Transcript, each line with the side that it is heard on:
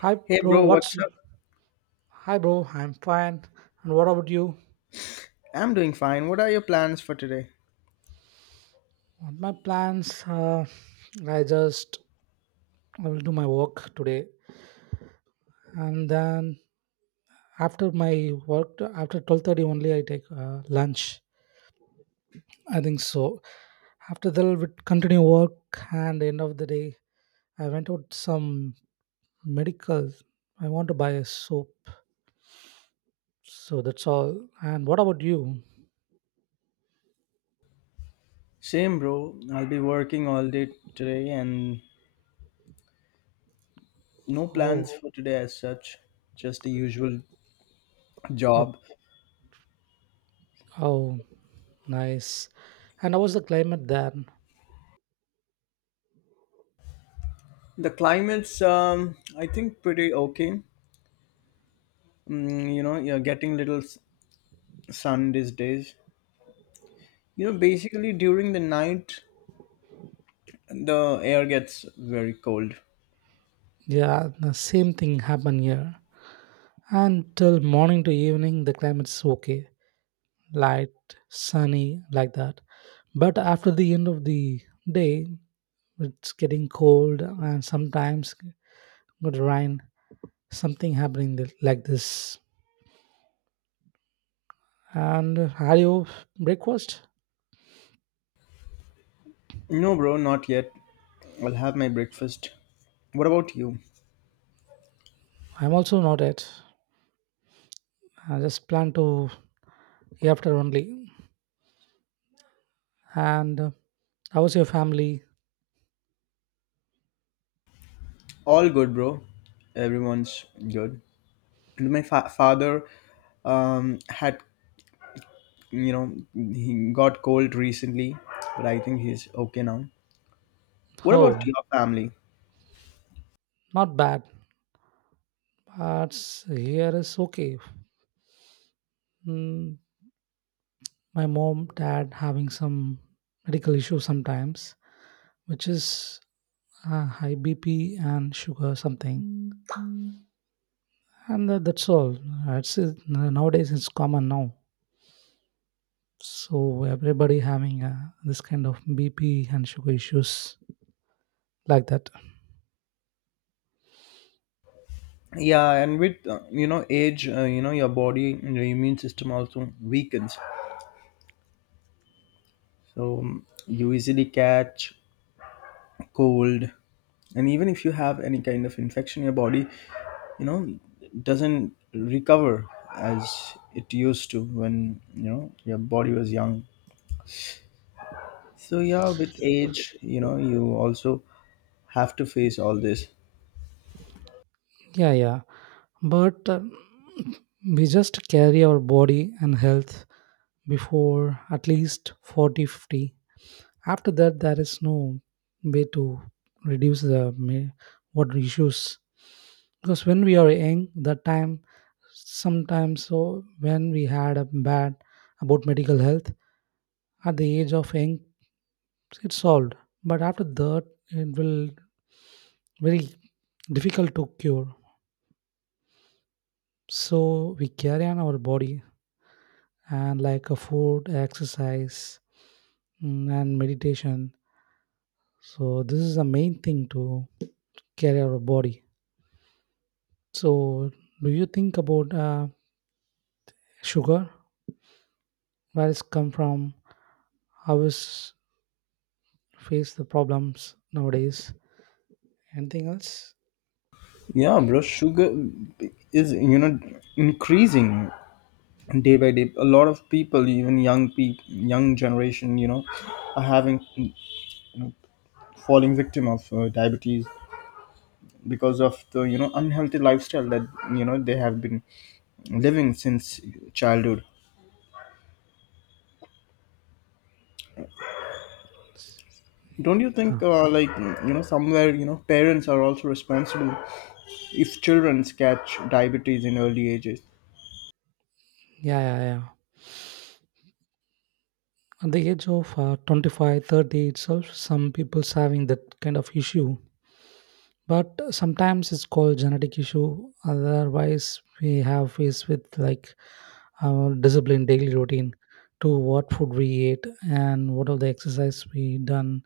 right: Hi,
left: Hey
right: bro.
left: bro, what's
right: What's
left: up?
right: hi, bro? I'm fine. And what about you?
left: I'm doing fine. What are your plans for today?
right: What my plans? I just I will do my work today, and then after my work, after 12:30 only, I take lunch. I think so. After that, I will continue work, and end of the day, I went out some medical. I want to buy a soap, so that's all. And what about you?
left: Same bro, I'll be working all day today and no
right: Oh,
left: plans for today as such, just the usual
right: oh,
left: job.
right: oh, nice. And how was the climate there?
left: The climate's I think pretty okay. You're getting little sun these days. You know, basically during the night the air gets very cold.
right: Yeah, the same thing happened here. Until morning to evening, the climate's okay, light, sunny, like that. But after the end of the day, it's getting cold and sometimes good rain. Something happening like this. And are you breakfast?
left: No bro, not yet. I'll have my breakfast. What about you?
right: I'm also not yet. I just plan to after only. And how was your family?
left: All good, bro. Everyone's good. And my father had, you know, he got cold recently, but I think he's okay now. What about
right: Oh,
left: your family?
right: not bad. But here is okay. Mm, my mom dad having some medical issues sometimes, which is high BP and sugar something, and that's all. It's nowadays it's common now, so everybody having this kind of BP and sugar issues like that.
left: Yeah, and with you know, age, you know, your body and your immune system also weakens, so you easily catch cold, and even if you have any kind of infection, your body, you know, doesn't recover as it used to when, you know, your body was young. So yeah, with age, you know, you also have to face all this.
right: Yeah, yeah, but we just carry our body and health before at least 40, 50. After that there is no way to reduce the water issues, because when we are young, that time sometimes, so when we had a bad about medical health at the age of young it's solved, but after that it will very difficult to cure. So we carry on our body and like a food exercise, and meditation. So this is the main thing to carry our body. So, do you think about sugar, where it's come from, how it's face the problems nowadays? Anything else?
left: Yeah, bro, sugar is, you know, increasing day by day. A lot of people, even young people, young generation, you know, are having, falling victim of diabetes because of the, you know, unhealthy lifestyle that, you know, they have been living since childhood. Don't you
right: Huh.
left: think, like, you know, somewhere, you know, parents are also responsible if children catch diabetes in early ages?
right: Yeah, yeah, yeah. At the age of 25, 30 itself, some people's having that kind of issue. But sometimes it's called genetic issue. Otherwise, we have faced with like our discipline, daily routine, to what food we ate and what are the exercise we done.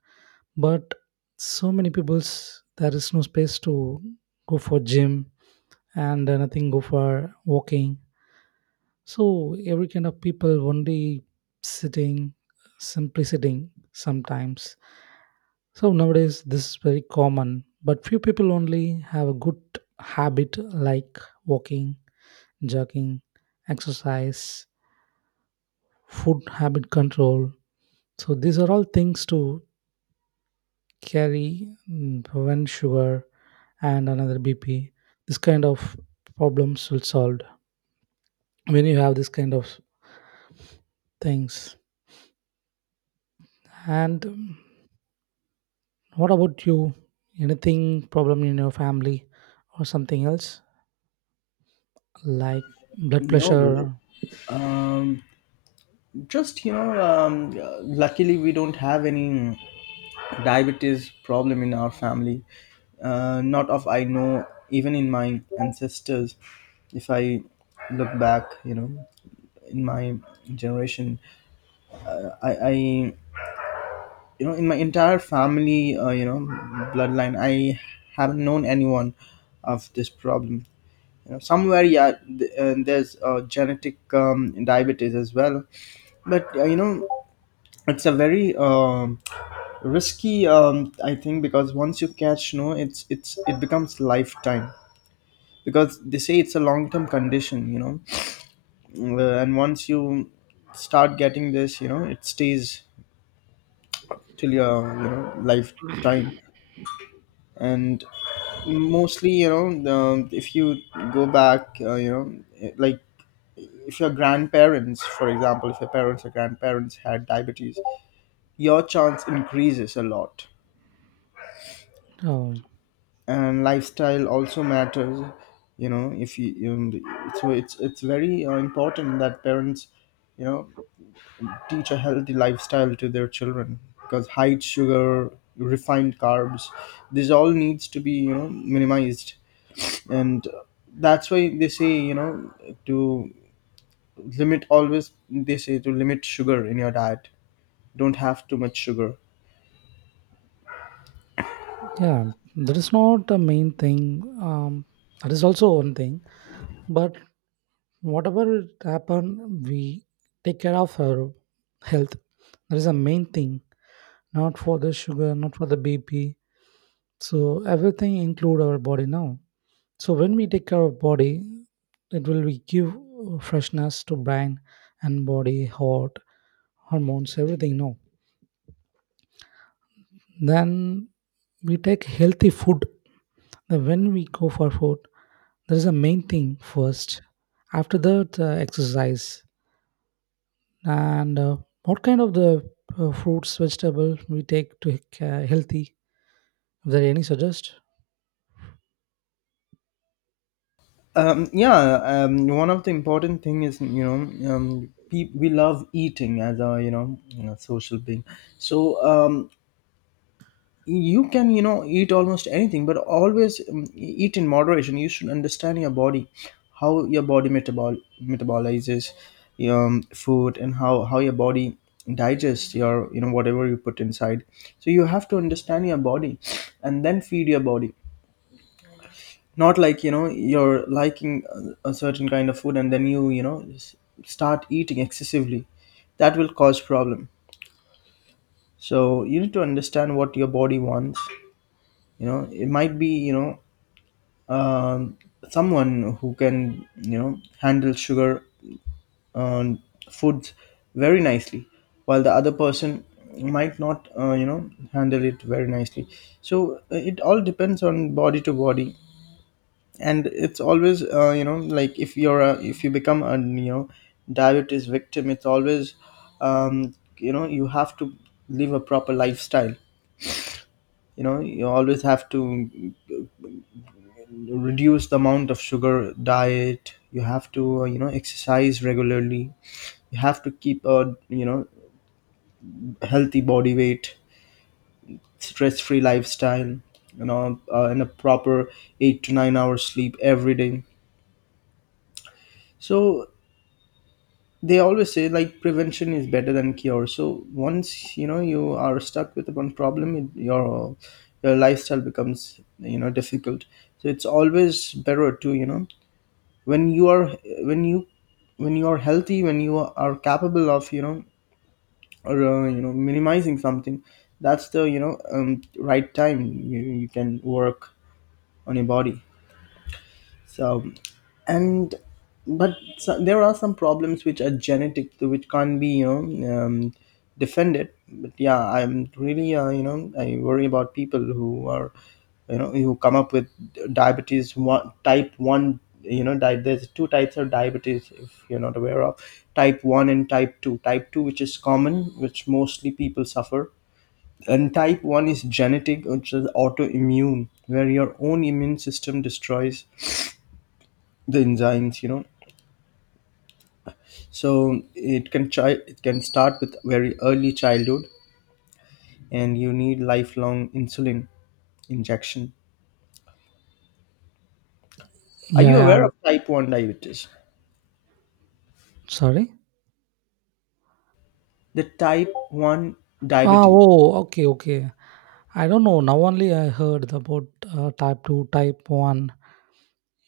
right: But so many people's there is no space to go for gym, and nothing go for walking. So every kind of people only sitting, simply sitting sometimes. So nowadays this is very common, but few people only have a good habit like walking, jogging, exercise, food habit control. So these are all things to carry, one sugar and another BP. This kind of problems will solved when you have this kind of things. And what about you? Anything problem in your family or something else like blood
left: No, bro.
right: pressure?
left: Um, just you know, luckily we don't have any diabetes problem in our family. Not of I know, even in my ancestors. If I look back, you know, in my generation, I you know, in my entire family, you know, bloodline, I haven't known anyone of this problem. You know, somewhere, yeah, there's genetic diabetes as well, but you know, it's a very risky. I think because once you catch, no, it becomes lifetime because they say it's a long term condition, you know. And once you start getting this, you know, it stays till your, you know, lifetime, and mostly, you know, the, if you go back, you know, like, if your grandparents, for example, if your parents or grandparents had diabetes, your chance increases a lot.
right: um,
left: And lifestyle also matters. You know, if so it's very important that parents, you know, teach a healthy lifestyle to their children because high sugar, refined carbs, this all needs to be, you know, minimized. And that's why they say, you know, to limit, always they say, to limit sugar in your diet. Don't have too much sugar.
right: yeah, that is not the main thing. That is also one thing, but whatever it happen we take care of our health. That is the main thing, not for the sugar, not for the BP. So everything include our body now. So when we take care of body, it will be give freshness to brain and body, heart, hormones, everything. No, then we take healthy food. Then when we go for food, there is a main thing first. After that, exercise and what kind of the fruits, vegetable we take to healthy? Is there any suggest?
left: Yeah, one of the important thing is, you know, we love eating as a, you know, a social being. So you can, you know, eat almost anything, but always, eat in moderation. You should understand your body, how your body metabolizes food, and how your body digests your, you know, whatever you put inside. So you have to understand your body, and then feed your body, not like, you know, you're liking a certain kind of food, and then you know, start eating excessively. That will cause problem. So you need to understand what your body wants. You know, it might be, you know, um, someone who can, you know, handle sugar, um, foods very nicely, while the other person might not, you know, handle it very nicely. So it all depends on body to body. And it's always, you know, like, if you're if you become a, you know, diabetes victim, it's always, you know, you have to live a proper lifestyle. You know, you always have to reduce the amount of sugar diet. You have to, you know, exercise regularly. You have to keep a, you know, healthy body weight, stress free lifestyle, you know, and a proper 8 to 9 hours sleep every day. So they always say, like, prevention is better than cure. So once, you know, you are stuck with one problem, your lifestyle becomes, you know, difficult. So it's always better to, you know, when you are, when you when you are healthy, when you are capable of, you know, or you know, minimizing something, that's the, you know, right time you can work on your body. So, and but so, there are some problems which are genetic, which can't be, you know, defended. But yeah, I'm really, you know, I worry about people who are, you know, who come up with diabetes, one type one. You know, there's two types of diabetes, if you're not aware of, type 1 and type 2. Type 2, which is common, which mostly people suffer, and type 1 is genetic, which is autoimmune, where your own immune system destroys the enzymes, you know. So it can try, it can start with very early childhood, and you need lifelong insulin injection. Are
right: Yeah,
left: you
right: yeah.
left: aware of type 1 diabetes?
right: Sorry.
left: The type 1
right: Ah,
left: diabetes,
right: oh, okay, okay. I don't know. Now only I heard about type 2, type 1.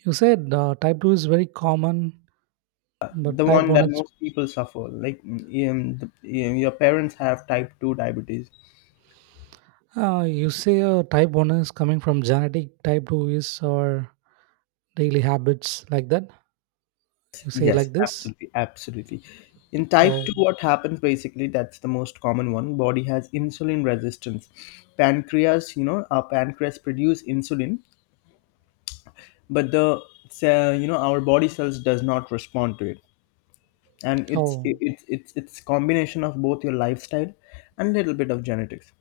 right: You said type 2 is very common, but
left: the
right: type
left: one
right: 1
left: that
right: is.
left: most people suffer like, your parents have type 2 diabetes.
right: You say type 1 is coming from genetic, type 2 is our daily habits, like that. You say
left: Yes,
right: like this?
left: absolutely, absolutely. In type
right: Oh,
left: 2, what happens basically, that's the most common one, body has insulin resistance. Pancreas, you know, our pancreas produce insulin, but the, you know, our body cells does not respond to it. And it's
right: oh,
left: it- it's combination of both your lifestyle and little bit of genetics.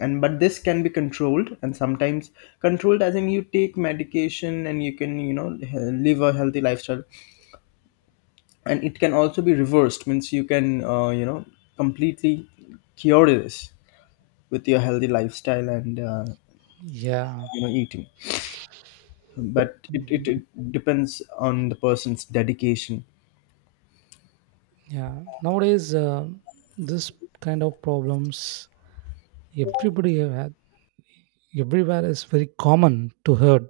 left: And but this can be controlled, and sometimes controlled as in you take medication, and you can, you know, live a healthy lifestyle. And it can also be reversed, means you can, you know, completely cure this with your healthy lifestyle and,
right: yeah.
left: you know, eating. But it, it,
right: But
left: it depends on the person's dedication.
right: yeah, nowadays, this kind of problems everybody everywhere is very common to heard.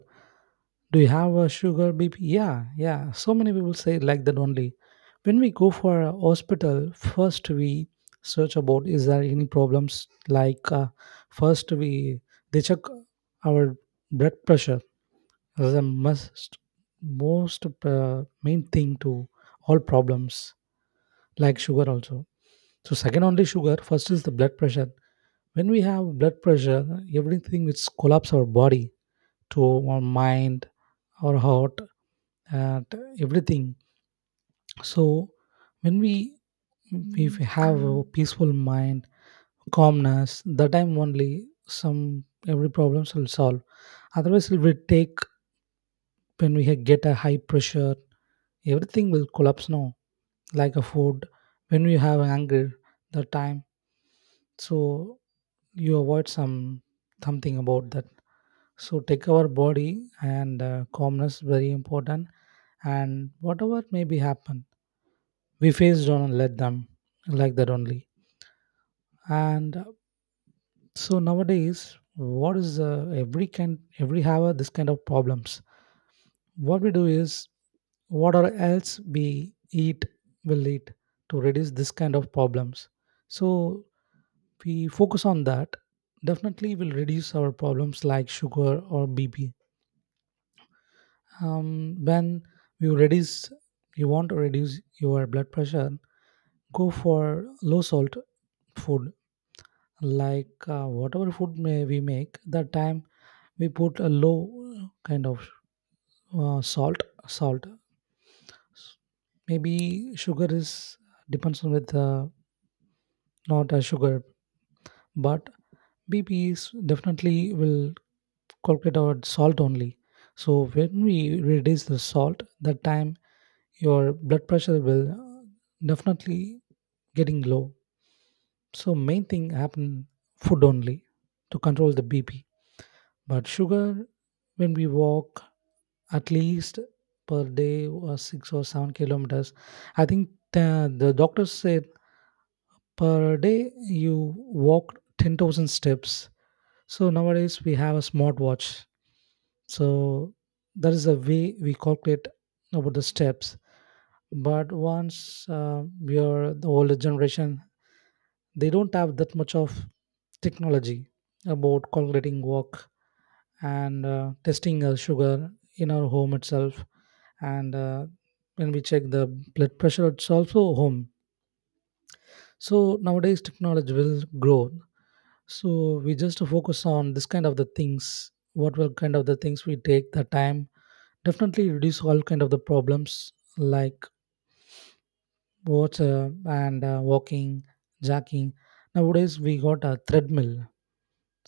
right: Do you have a sugar BP? Yeah, yeah. So many people say like that only. When we go for a hospital, first we search about is there any problems. Like first we they check our blood pressure as a must most main thing to all problems like sugar also. So second only sugar. First is the blood pressure. When we have blood pressure, everything which collapse our body to our mind, our heart, at everything. So when we have a peaceful mind, calmness, the time only some every problems will solve. Otherwise, it will take when we get a high pressure, everything will collapse now. Like a food, when you have anger, the time, so you avoid some something about that. So take our body and calmness very important, and whatever may be happen we faced on and let them like that only. And so nowadays what is every kind every have this kind of problems, what we do is whatever else we eat will eat to reduce this kind of problems. So we focus on that definitely will reduce our problems like sugar or BP. When you reduce, you want to reduce your blood pressure, go for low salt food like whatever food may we make that time we put a low kind of salt S- maybe sugar is depends on with not a sugar. But BPs definitely will calculate our salt only. So when we reduce the salt that time your blood pressure will definitely getting low. So main thing happen food only, to control the BP. But sugar, when we walk at least per day was 6 or 7 kilometers. I think the doctor said per day you walk 10,000 steps. So nowadays we have a smartwatch. So that is the way we calculate about the steps, but once we are the older generation they don't have that much of technology about calculating walk and testing sugar in our home itself. And when we check the blood pressure it's also home. So nowadays technology will grow. So we just focus on this kind of the things, what will kind of the things we take the time definitely reduce all kind of the problems like water and walking, jacking. Nowadays we got a treadmill.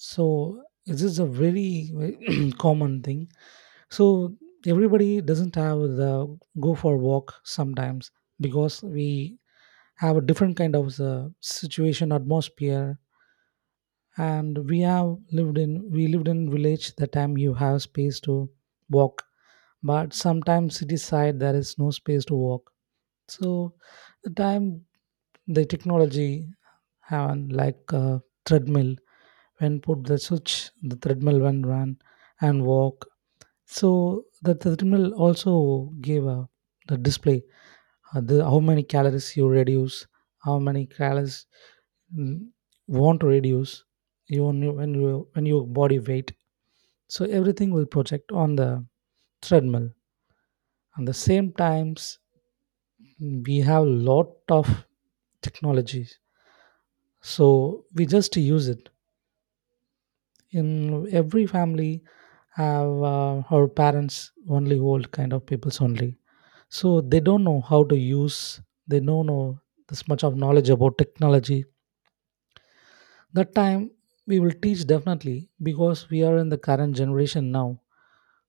right: So this is a very very common thing. So everybody doesn't have the go for walk sometimes, because we have a different kind of situation atmosphere, and we lived in village the time you have space to walk. But sometimes city side there is no space to walk. So the time the technology have an like a treadmill, when put the switch the treadmill when run and walk. So the treadmill also gave a the display, the, how many calories you reduce, how many calories, mm, want to reduce when you when your body weight. So everything will project on the treadmill. And the same times we have lot of technologies, so we just use it in every family have our parents only old kind of peoples only. So they don't know how to use, they don't know this much of knowledge about technology. That time we will teach, definitely, because we are in the current generation now.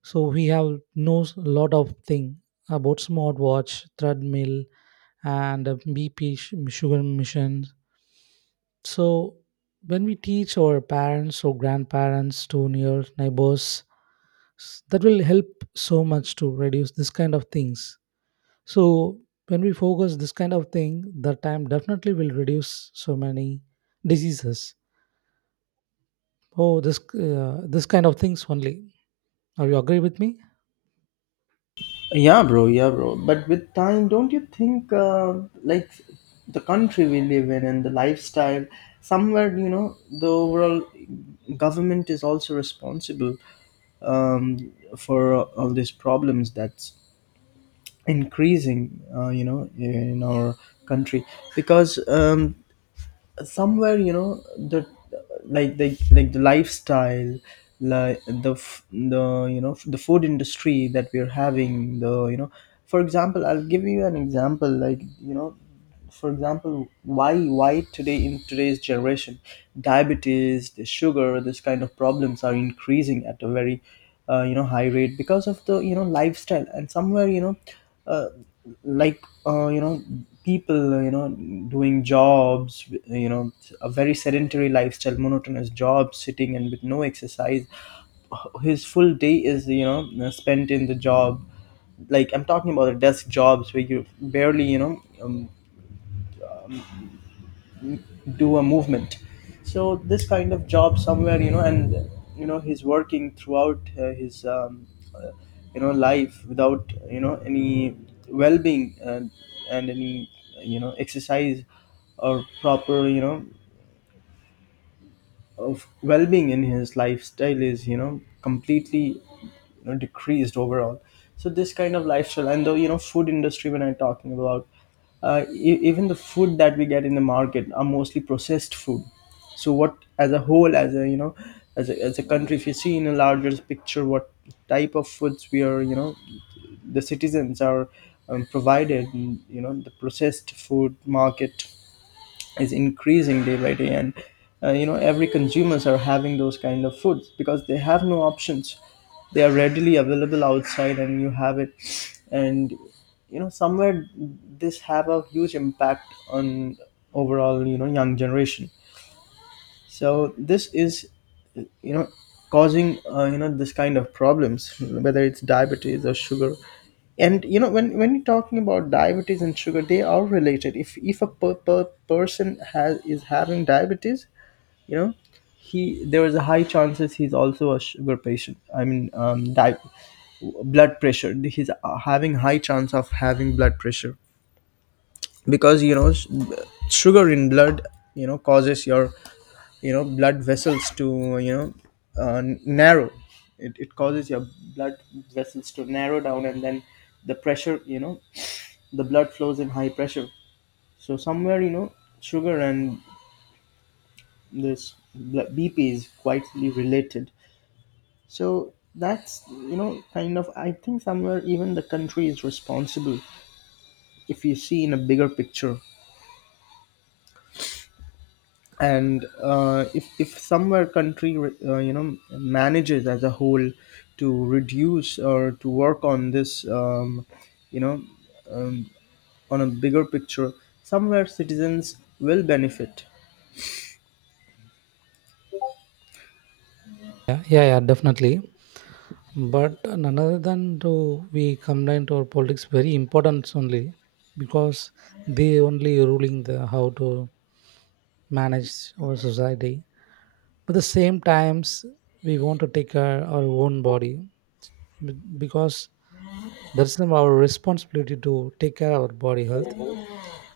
right: So we have knows a lot of thing about smartwatch, treadmill, and BP, sugar machine. So when we teach our parents or grandparents to near neighbors, that will help so much to reduce this kind of things. So when we focus this kind of thing, the time definitely will reduce so many diseases. Oh, this this kind of things only. Are you agree with me?
left: Yeah, bro. Yeah, bro. But with time, don't you think, like, the country we live in and the lifestyle, somewhere, you know, the overall government is also responsible, um, for all these problems that's increasing, you know, in our country. Because somewhere you know the, like the lifestyle, the, you know, the food industry that we're having, the, you know, for example, I'll give you an example. Like, you know, for example, why today, in today's generation, diabetes, the sugar, this kind of problems are increasing at a very, you know, high rate because of the, you know, lifestyle. And somewhere, you know, uh, you know, people, you know, doing jobs, you know, a very sedentary lifestyle, monotonous job, sitting and with no exercise. His full day is, you know, spent in the job. Like, I'm talking about the desk jobs where you barely, you know, um, do a movement. So this kind of job, somewhere, you know, and you know he's working throughout, his uh, you know, life without, you know, any well-being and any, you know, exercise or proper, you know, of well-being in his lifestyle is, you know, completely, you know, decreased overall. So this kind of lifestyle and the, you know, food industry when I'm talking about, even the food that we get in the market are mostly processed food. So what, as a whole, as a, you know, as a country, if you see in a larger picture, what type of foods we are, you know, the citizens are, provided, you know, the processed food market is increasing day by day. And you know, every consumers are having those kind of foods because they have no options. They are readily available outside and you have it. And you know, somewhere this have a huge impact on overall, you know, young generation. So this is, you know, causing, you know, this kind of problems, whether it's diabetes or sugar. And you know, when you're talking about diabetes and sugar, they are related. If per person has, is having diabetes, you know, he, there is a high chances he's also a sugar patient. I mean, blood pressure, he's, having high chance of having blood pressure. Because, you know, sugar in blood, you know, causes your, you know, blood vessels to, you know, narrow. It causes your blood vessels to narrow down, and then the pressure, you know, the blood flows in high pressure. So somewhere, you know, sugar and this bp is quietly related. So that's, you know, kind of, I think somewhere even the country is responsible, if you see in a bigger picture. And if somewhere country, you know, manages as a whole to reduce or to work on this, you know, on a bigger picture, somewhere citizens will benefit.
right: Yeah, yeah, yeah, definitely. But another than to we combined our politics very important only, because they only ruling the how to manage our society. But the same times we want to take care our own body, because that's not our responsibility to take care of our body health.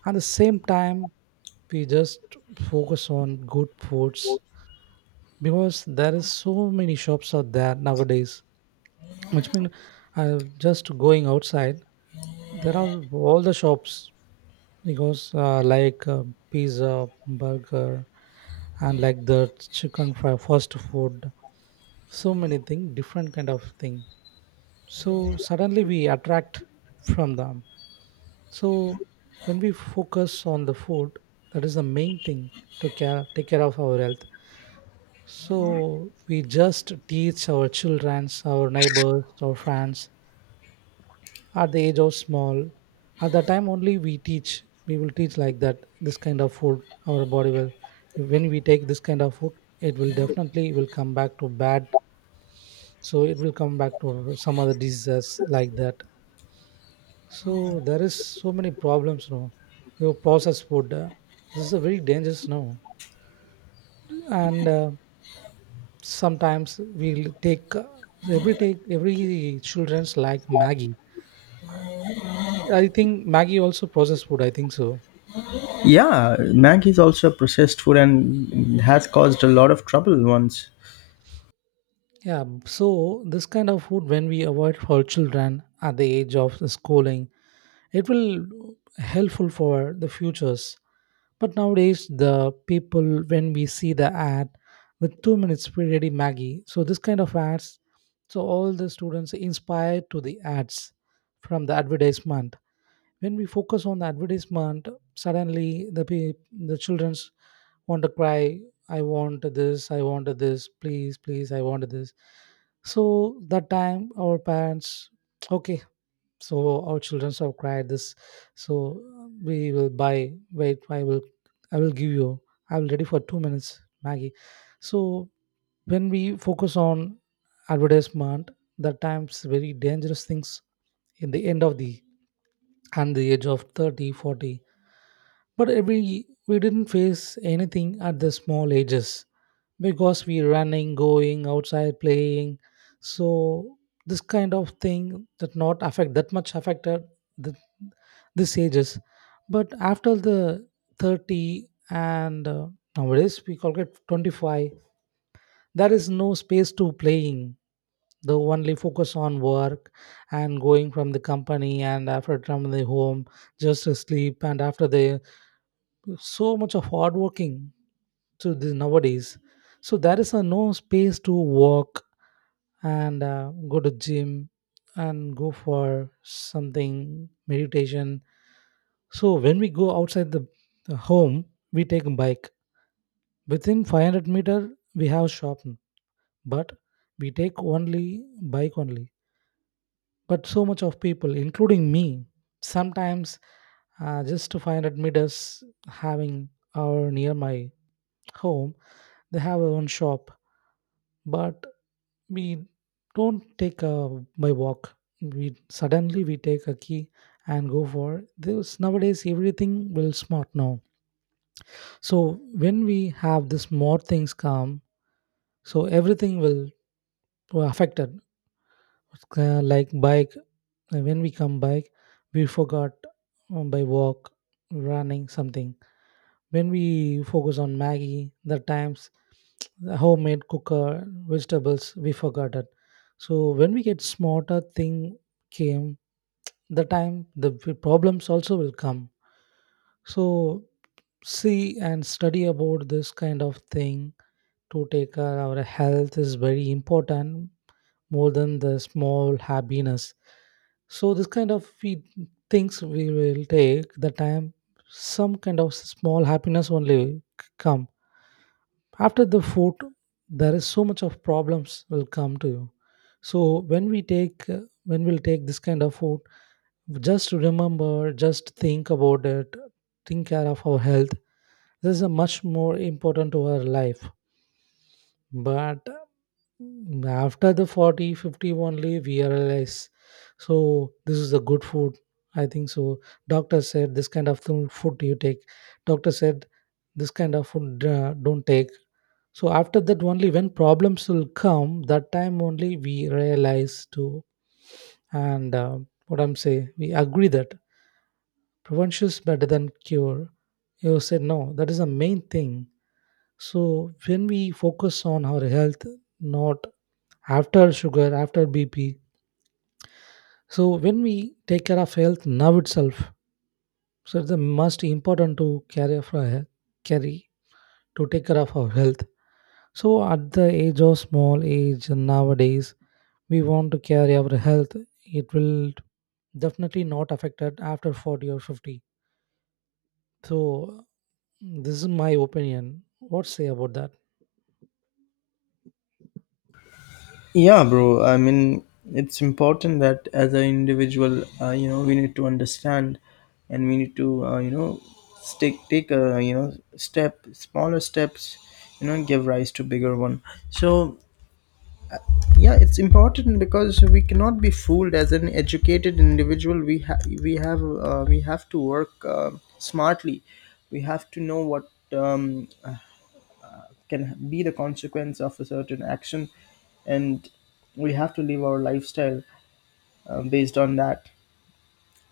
right: At the same time, we just focus on good foods, because there is so many shops out there nowadays, which mean just going outside there are all the shops. Because like pizza, burger, and like the chicken fry fast food, so many thing different kind of thing, so suddenly we attract from them. So when we focus on the food, that is the main thing to care take care of our health. So we just teach our children, our neighbors, our friends at the age of small. At that time only we teach. We will teach like that. This kind of food, our body will. When we take this kind of food, it will definitely will come back to bad. So it will come back to some other diseases like that. So there is so many problems now. Your processed food, this is a very dangerous now, and sometimes we'll take every take every children's like maggie. I think maggie also processed food, I think so.
left: Yeah, Maggie is also a processed food and has caused a lot of trouble once.
right: Yeah, so this kind of food when we avoid for children at the age of the schooling, it will helpful for the futures. But nowadays the people, when we see the ad with 2 minutes ready maggie, so this kind of ads, so all the students inspired to the ads from the advertisement. When we focus on the advertisement, suddenly the childrens want to cry. I want this, I want this, please please, I want this. So that time our parents okay, so our children have cried this, so we will buy. Wait, I will I will give you, I will ready for 2 minutes maggie. So when we focus on advertisement, that times very dangerous things in the end of the and the age of 30, 40. But every we didn't face anything at the small ages because we running, going outside, playing. So this kind of thing that not affect that much affected the, this ages. But after the 30 and nowadays we call it 25, there is no space to playing. The only focus on work and going from the company and after from the home just to sleep and after the so much of hard working to this nowadays. So there is a no space to walk and go to gym and go for something meditation. So when we go outside the home, we take a bike. Within 500 meter we have shop, but we take only bike only. But so much of people including me sometimes just to 500 meters having our near my home, they have our own shop, but we don't take a by walk. We suddenly we take a key and go for this. Nowadays everything will smart now, so when we have this more things come, so everything will affected. Like bike, when we come bike, we forgot, by walk, running something. When we focus on maggie the times, the homemade cooker vegetables we forgot it. So when we get smarter thing came, the time problems also will come. So see and study about this kind of thing. To take care our health is very important, more than the small happiness. So this kind of things we will take the time some kind of small happiness only come. After the food there is so much of problems will come to you. So when we take when we'll take this kind of food, just remember, just think about it. Think care of our health. This is a much more important to our life. But after the 40 50 only we realize, so this is a good food, I think so. Doctor said this kind of thing, food you take. Doctor said this kind of food don't take. So after that only when problems will come, that time only we realize too. And what I'm saying, we agree that prevention is better than cure. You said no, that is the main thing. So when we focus on our health, not after sugar, after BP. So when we take care of health now itself, so it's the most important to carry for health, carry to take care of our health. So at the age of small age nowadays, we want to carry our health. It will definitely not affected after 40 or 50. So this is my opinion. What say about that?
left: Yeah, bro. I mean, it's important that as an individual, we need to understand, and we need to, stick take a you know step, smaller steps, you know, give rise to bigger one. So yeah, it's important because we cannot be fooled. As an educated individual, we have to work smartly. We have to know what can be the consequence of a certain action and we have to live our lifestyle based on that,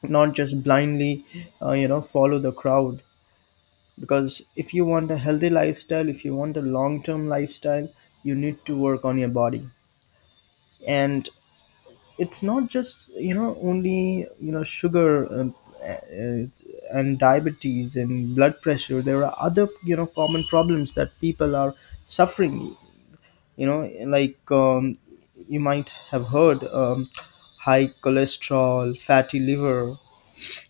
left: not just blindly, you know, follow the crowd, because if you want a healthy lifestyle, if you want a long term lifestyle, you need to work on your body. And it's not just, you know, only, you know, sugar, uh, and diabetes and blood pressure. There are other, you know, common problems that people are suffering, you know, you might have heard, high cholesterol, fatty liver.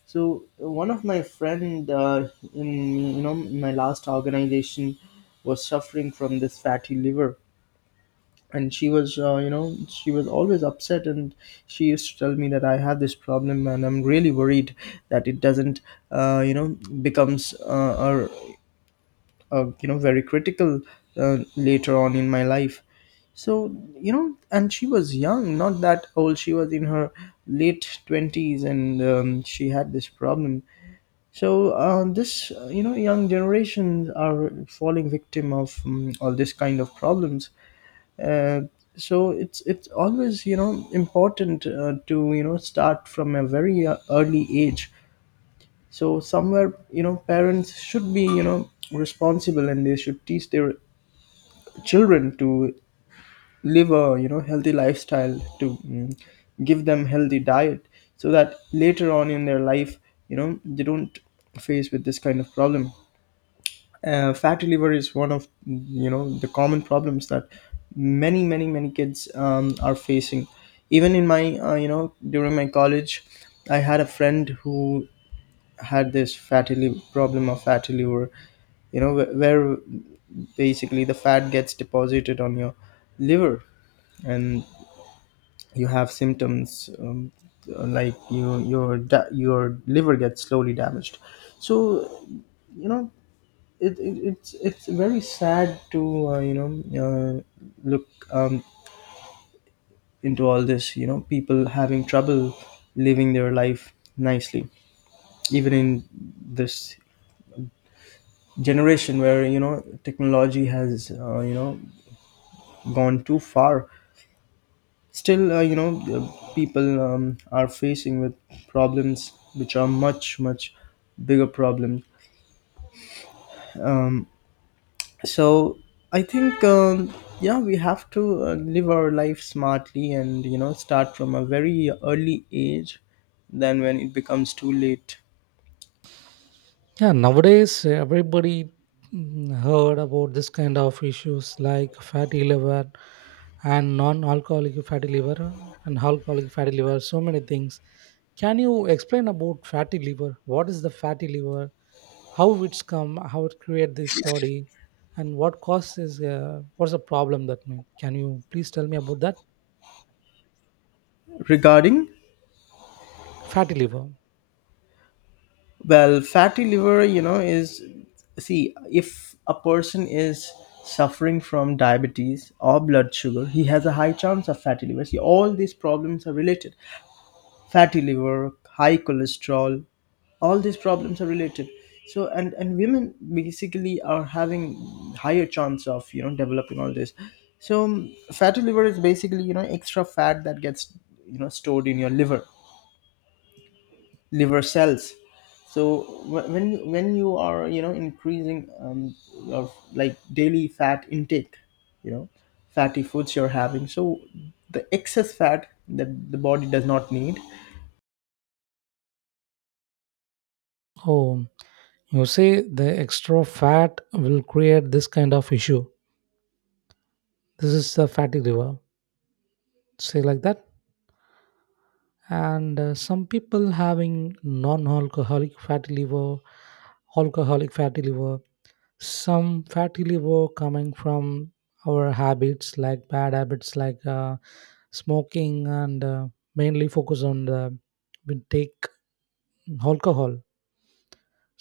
left: So one of my friend, in, you know, my last organization, was suffering from this fatty liver. And she was, uh, you know, she was always upset, and she used to tell me that I have this problem and I'm really worried that it doesn't, uh, you know, becomes, a, uh, you know, very critical, later on in my life. So, you know, and she was young, not that old, she was in her late 20s, and she had this problem. So this, you know, young generations are falling victim of, all this kind of problems. uh, so it's always, you know, important, to, you know, start from a very, early age. So somewhere, you know, parents should be, you know, responsible, and they should teach their children to live a, you know, healthy lifestyle, to give them healthy diet, so that later on in their life, you know, they don't face with this kind of problem. Fatty liver is one of, you know, the common problems that many, many, many kids are facing. Even in my, you know, during my college, I had a friend who had this fatty liver, problem of fatty liver, you know, where basically the fat gets deposited on your liver. And you have symptoms, like you, your liver gets slowly damaged. So, you know, it's very sad to, uh, look, into all this, you know, people having trouble living their life nicely, even in this generation where, you know, technology has, you know, gone too far. Still, people, are facing with problems which are much, much bigger problems. um, so I think, yeah, we have to, live our life smartly and, you know, start from a very early age than when it becomes too late.
right: Yeah, nowadays everybody heard about this kind of issues like fatty liver and non-alcoholic fatty liver and alcoholic fatty liver, so many things. Can you explain about fatty liver? What is the fatty liver? How it's come? How it create this body? And what causes? What's the problem that mean? Can you please tell me about that
left: Regarding.
right: fatty liver?
left: Well, fatty liver, you know, is, see, if a person is suffering from diabetes or blood sugar, he has a high chance of fatty liver. See, all these problems are related. Fatty liver, high cholesterol, all these problems are related. So, and women basically are having higher chance of, you know, developing all this. So, fatty liver is basically, you know, extra fat that gets, you know, stored in your liver, liver cells. So when you are, you know, increasing your, like, daily fat intake, you know, fatty foods you're having, so the excess fat that the body does not need.
right: Oh, you say the extra fat will create this kind of issue. This is the fatty liver, say like that. And some people having non-alcoholic fatty liver, alcoholic fatty liver. Some fatty liver coming from our habits, like bad habits, like smoking and mainly focus on the we take alcohol.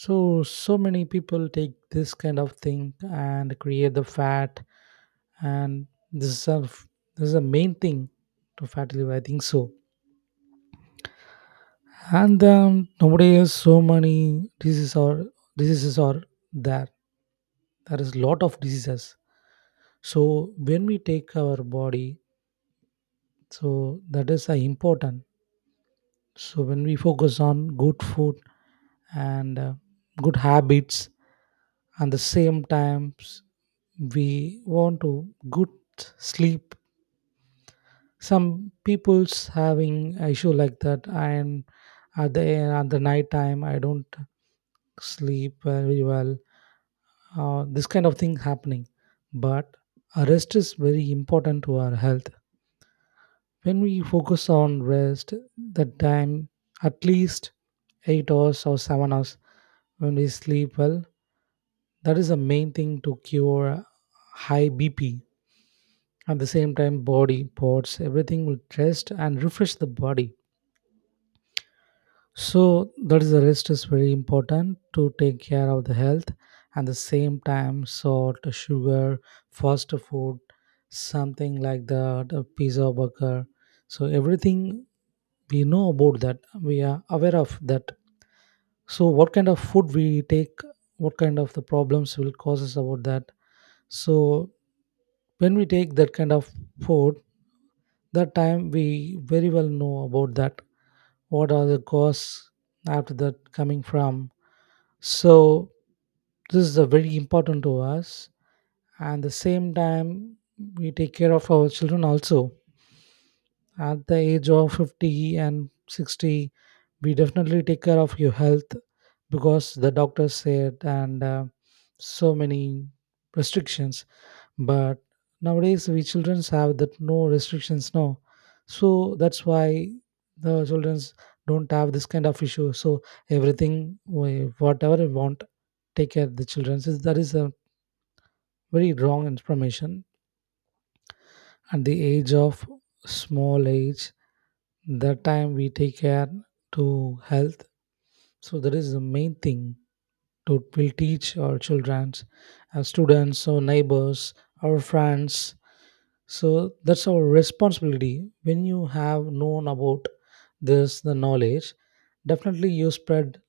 right: So so many people take this kind of thing and create the fat. And this is a this is a main thing to fatty liver, I think so. And nowadays so many diseases are there. There is lot of diseases. So when we take our body, so that is important. So when we focus on good food and good habits, and the same times we want to good sleep. Some people's having a issue like that, and at the at the night time I don't sleep very well. This kind of thing happening. But rest is very important to our health. When we focus on rest, that time at least 8 hours or 7 hours, when we sleep well, that is the main thing to cure high bp. At the same time, body, parts, everything will rest and refresh the body. So that is the rest is very important to take care of the health. At the same time, salt, sugar, fast food, something like that, a pizza burger. So everything we know about that, we are aware of that. So what kind of food we take, what kind of the problems will cause us about that. So when we take that kind of food, that time we very well know about that, what are the costs after that coming from. So this is a very important to us. And the same time we take care of our children also. At the age of 50 and 60 we definitely take care of your health because the doctor said, and so many restrictions. But nowadays we childrens have that no restrictions now, so that's why the childrens don't have this kind of issue. So everything whatever we want, take care of the children, so that is a very wrong information. At the age of small age, that time we take care to health. So that is the main thing, to will teach our children, our students, our neighbors, our friends. So that's our responsibility. When you have known about this the knowledge, definitely you spread,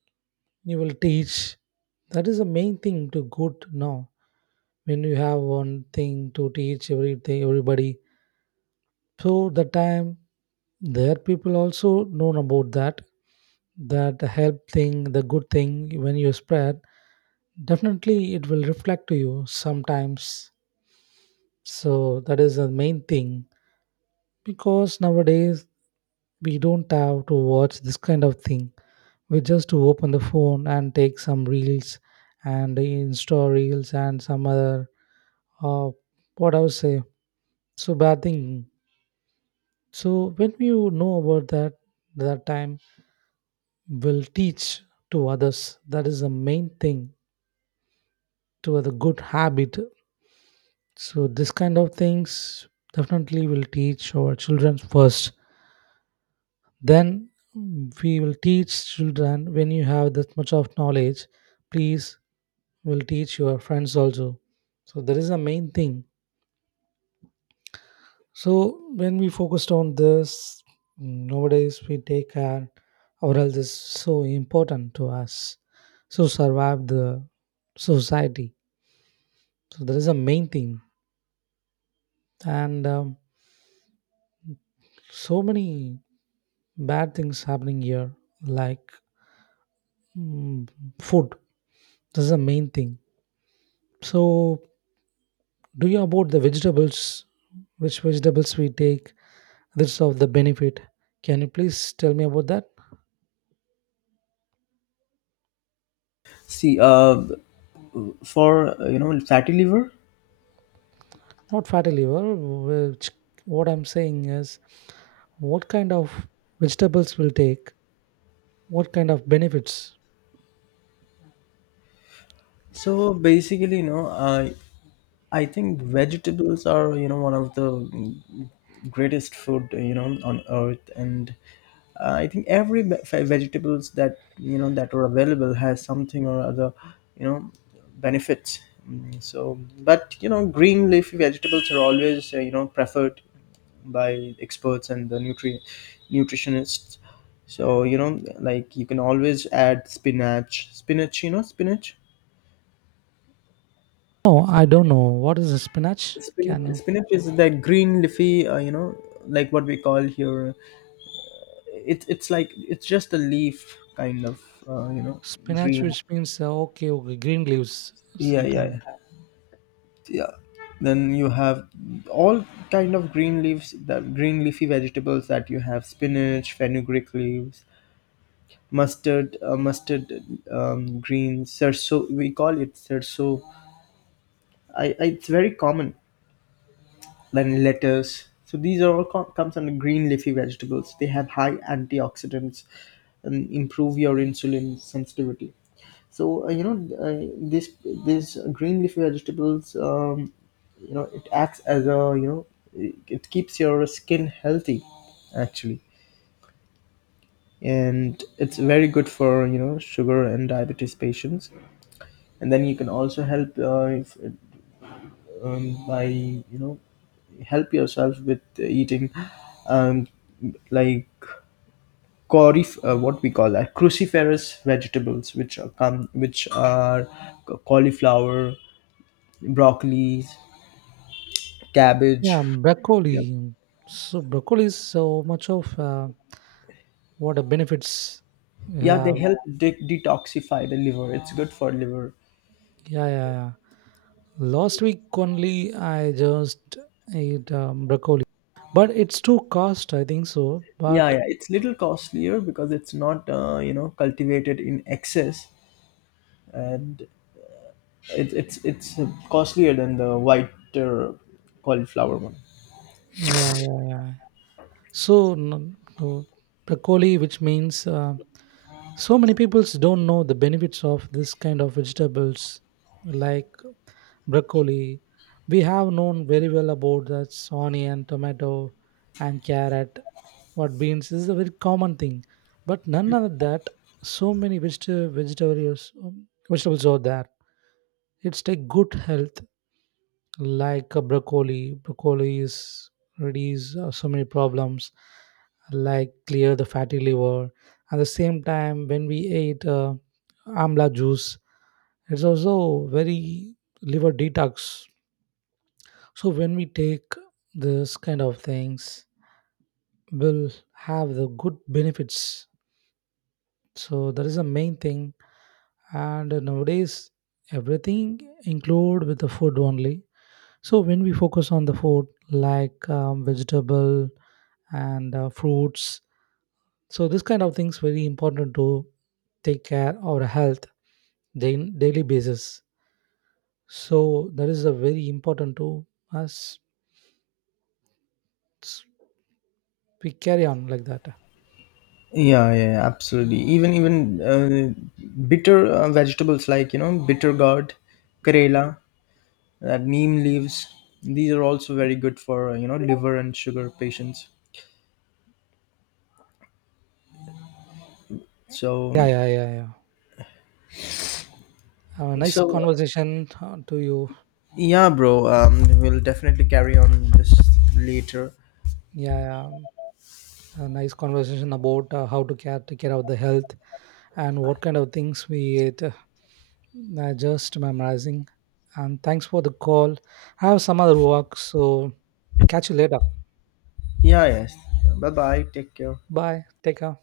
right: you will teach. That is the main thing to good now. When you have one thing to teach everything everybody, so the time their people also known about that, that the help thing, the good thing, when you spread, definitely it will reflect to you sometimes. So that is the main thing. Because nowadays we don't have to watch this kind of thing. We just to open the phone and take some reels and insta reels and some other, uh, what I would say, so bad thing. So when we know about that, that time will teach to others. That is the main thing, to the good habit. So this kind of things, definitely will teach our children first. Then we will teach children. When you have that much of knowledge, please, will teach your friends also. So that is the main thing. So when we focused on this, nowadays we take care, our health is so important to us. So survive the society. So that is the main thing. And so many bad things happening here, like mm, food. This is the main thing. So do you about the vegetables, which vegetables we take, that's of the benefit. Can you please tell me about that?
left: See for you know, fatty liver.
right: Not fatty liver, which, what I'm saying is what kind of vegetables will take, what kind of benefits?
left: So basically, you know, I think vegetables are, you know, one of the greatest food, you know, on earth. And I think every vegetables that, you know, that are available has something or other, you know, benefits. So, but you know, green leafy vegetables are always, you know, preferred by experts and the nutritionists. So, you know, like, you can always add you know, spinach.
right: No, I don't know. What is a spinach?
left: Spinach,
right: Can you
left: spinach is that green leafy, you know, like what we call here. It's just a leaf kind of, you know,
right: spinach,
left: green.
right: which means okay, okay, green leaves
left: Yeah, yeah,
right: sometime.
left: yeah. Yeah. Then you have all kind of green leaves, the green leafy vegetables that you have: spinach, fenugreek leaves, mustard greens, serso. We call it serso. I it's very common. Then lettuce. So these are all comes under green leafy vegetables. They have high antioxidants and improve your insulin sensitivity. So this, this green leafy vegetables. You know, it acts as a, you know, it keeps your skin healthy, actually. And it's very good for, you know, sugar and diabetes patients. And then you can also help, if, by, you know, help yourself with eating, um, like, corif what we call that, cruciferous vegetables, which are cauliflower, broccoli, cabbage.
right: Yeah,
left: Yeah,
right: broccoli. So broccoli is so much of what a benefits we
left: yeah, they
right: have.
left: help detoxify the liver. It's good for liver.
right: Yeah, yeah, yeah. Last week only I just ate broccoli, but it's too cost, I think so.
left: Yeah,
right: But
left: yeah, it's little costlier because it's not, you know, cultivated in excess. And it's costlier than the white, uh, cauliflower one.
right: yeah, yeah, yeah. So no, no, broccoli, which means so many people don't know the benefits of this kind of vegetables, like broccoli. We have known very well about that onion, tomato, and carrot. What beans this is a very common thing, but none of that. So many vegetables, vegetables are there. It's a good health, like a broccoli. Broccoli is reduce so many problems, like clear the fatty liver. At the same time when we ate amla juice, it's also very liver detox. So when we take this kind of things, will have the good benefits. So that is the main thing. And nowadays everything include with the food only. So when we focus on the food like vegetable and fruits, so this kind of things very important to take care of our health then daily basis. So that is a very important to us. S- We carry on like that.
left: Yeah, yeah, yeah, absolutely. Even bitter, vegetables like, you know, bitter gourd, karela, neem leaves. These are also very good for, you know, liver and sugar patients.
right: Yeah,
left: So,
right: yeah, yeah, yeah. Nice
left: so
right: conversation to you.
left: yeah, bro. We'll definitely carry on this later.
right: Yeah, yeah. A nice conversation about how to care take care of the health and what kind of things we eat. Just memorizing. And thanks for the call. I have some other work, so catch you later.
left: Yeah, yes. Bye bye. Take care.
right: Bye. Take care.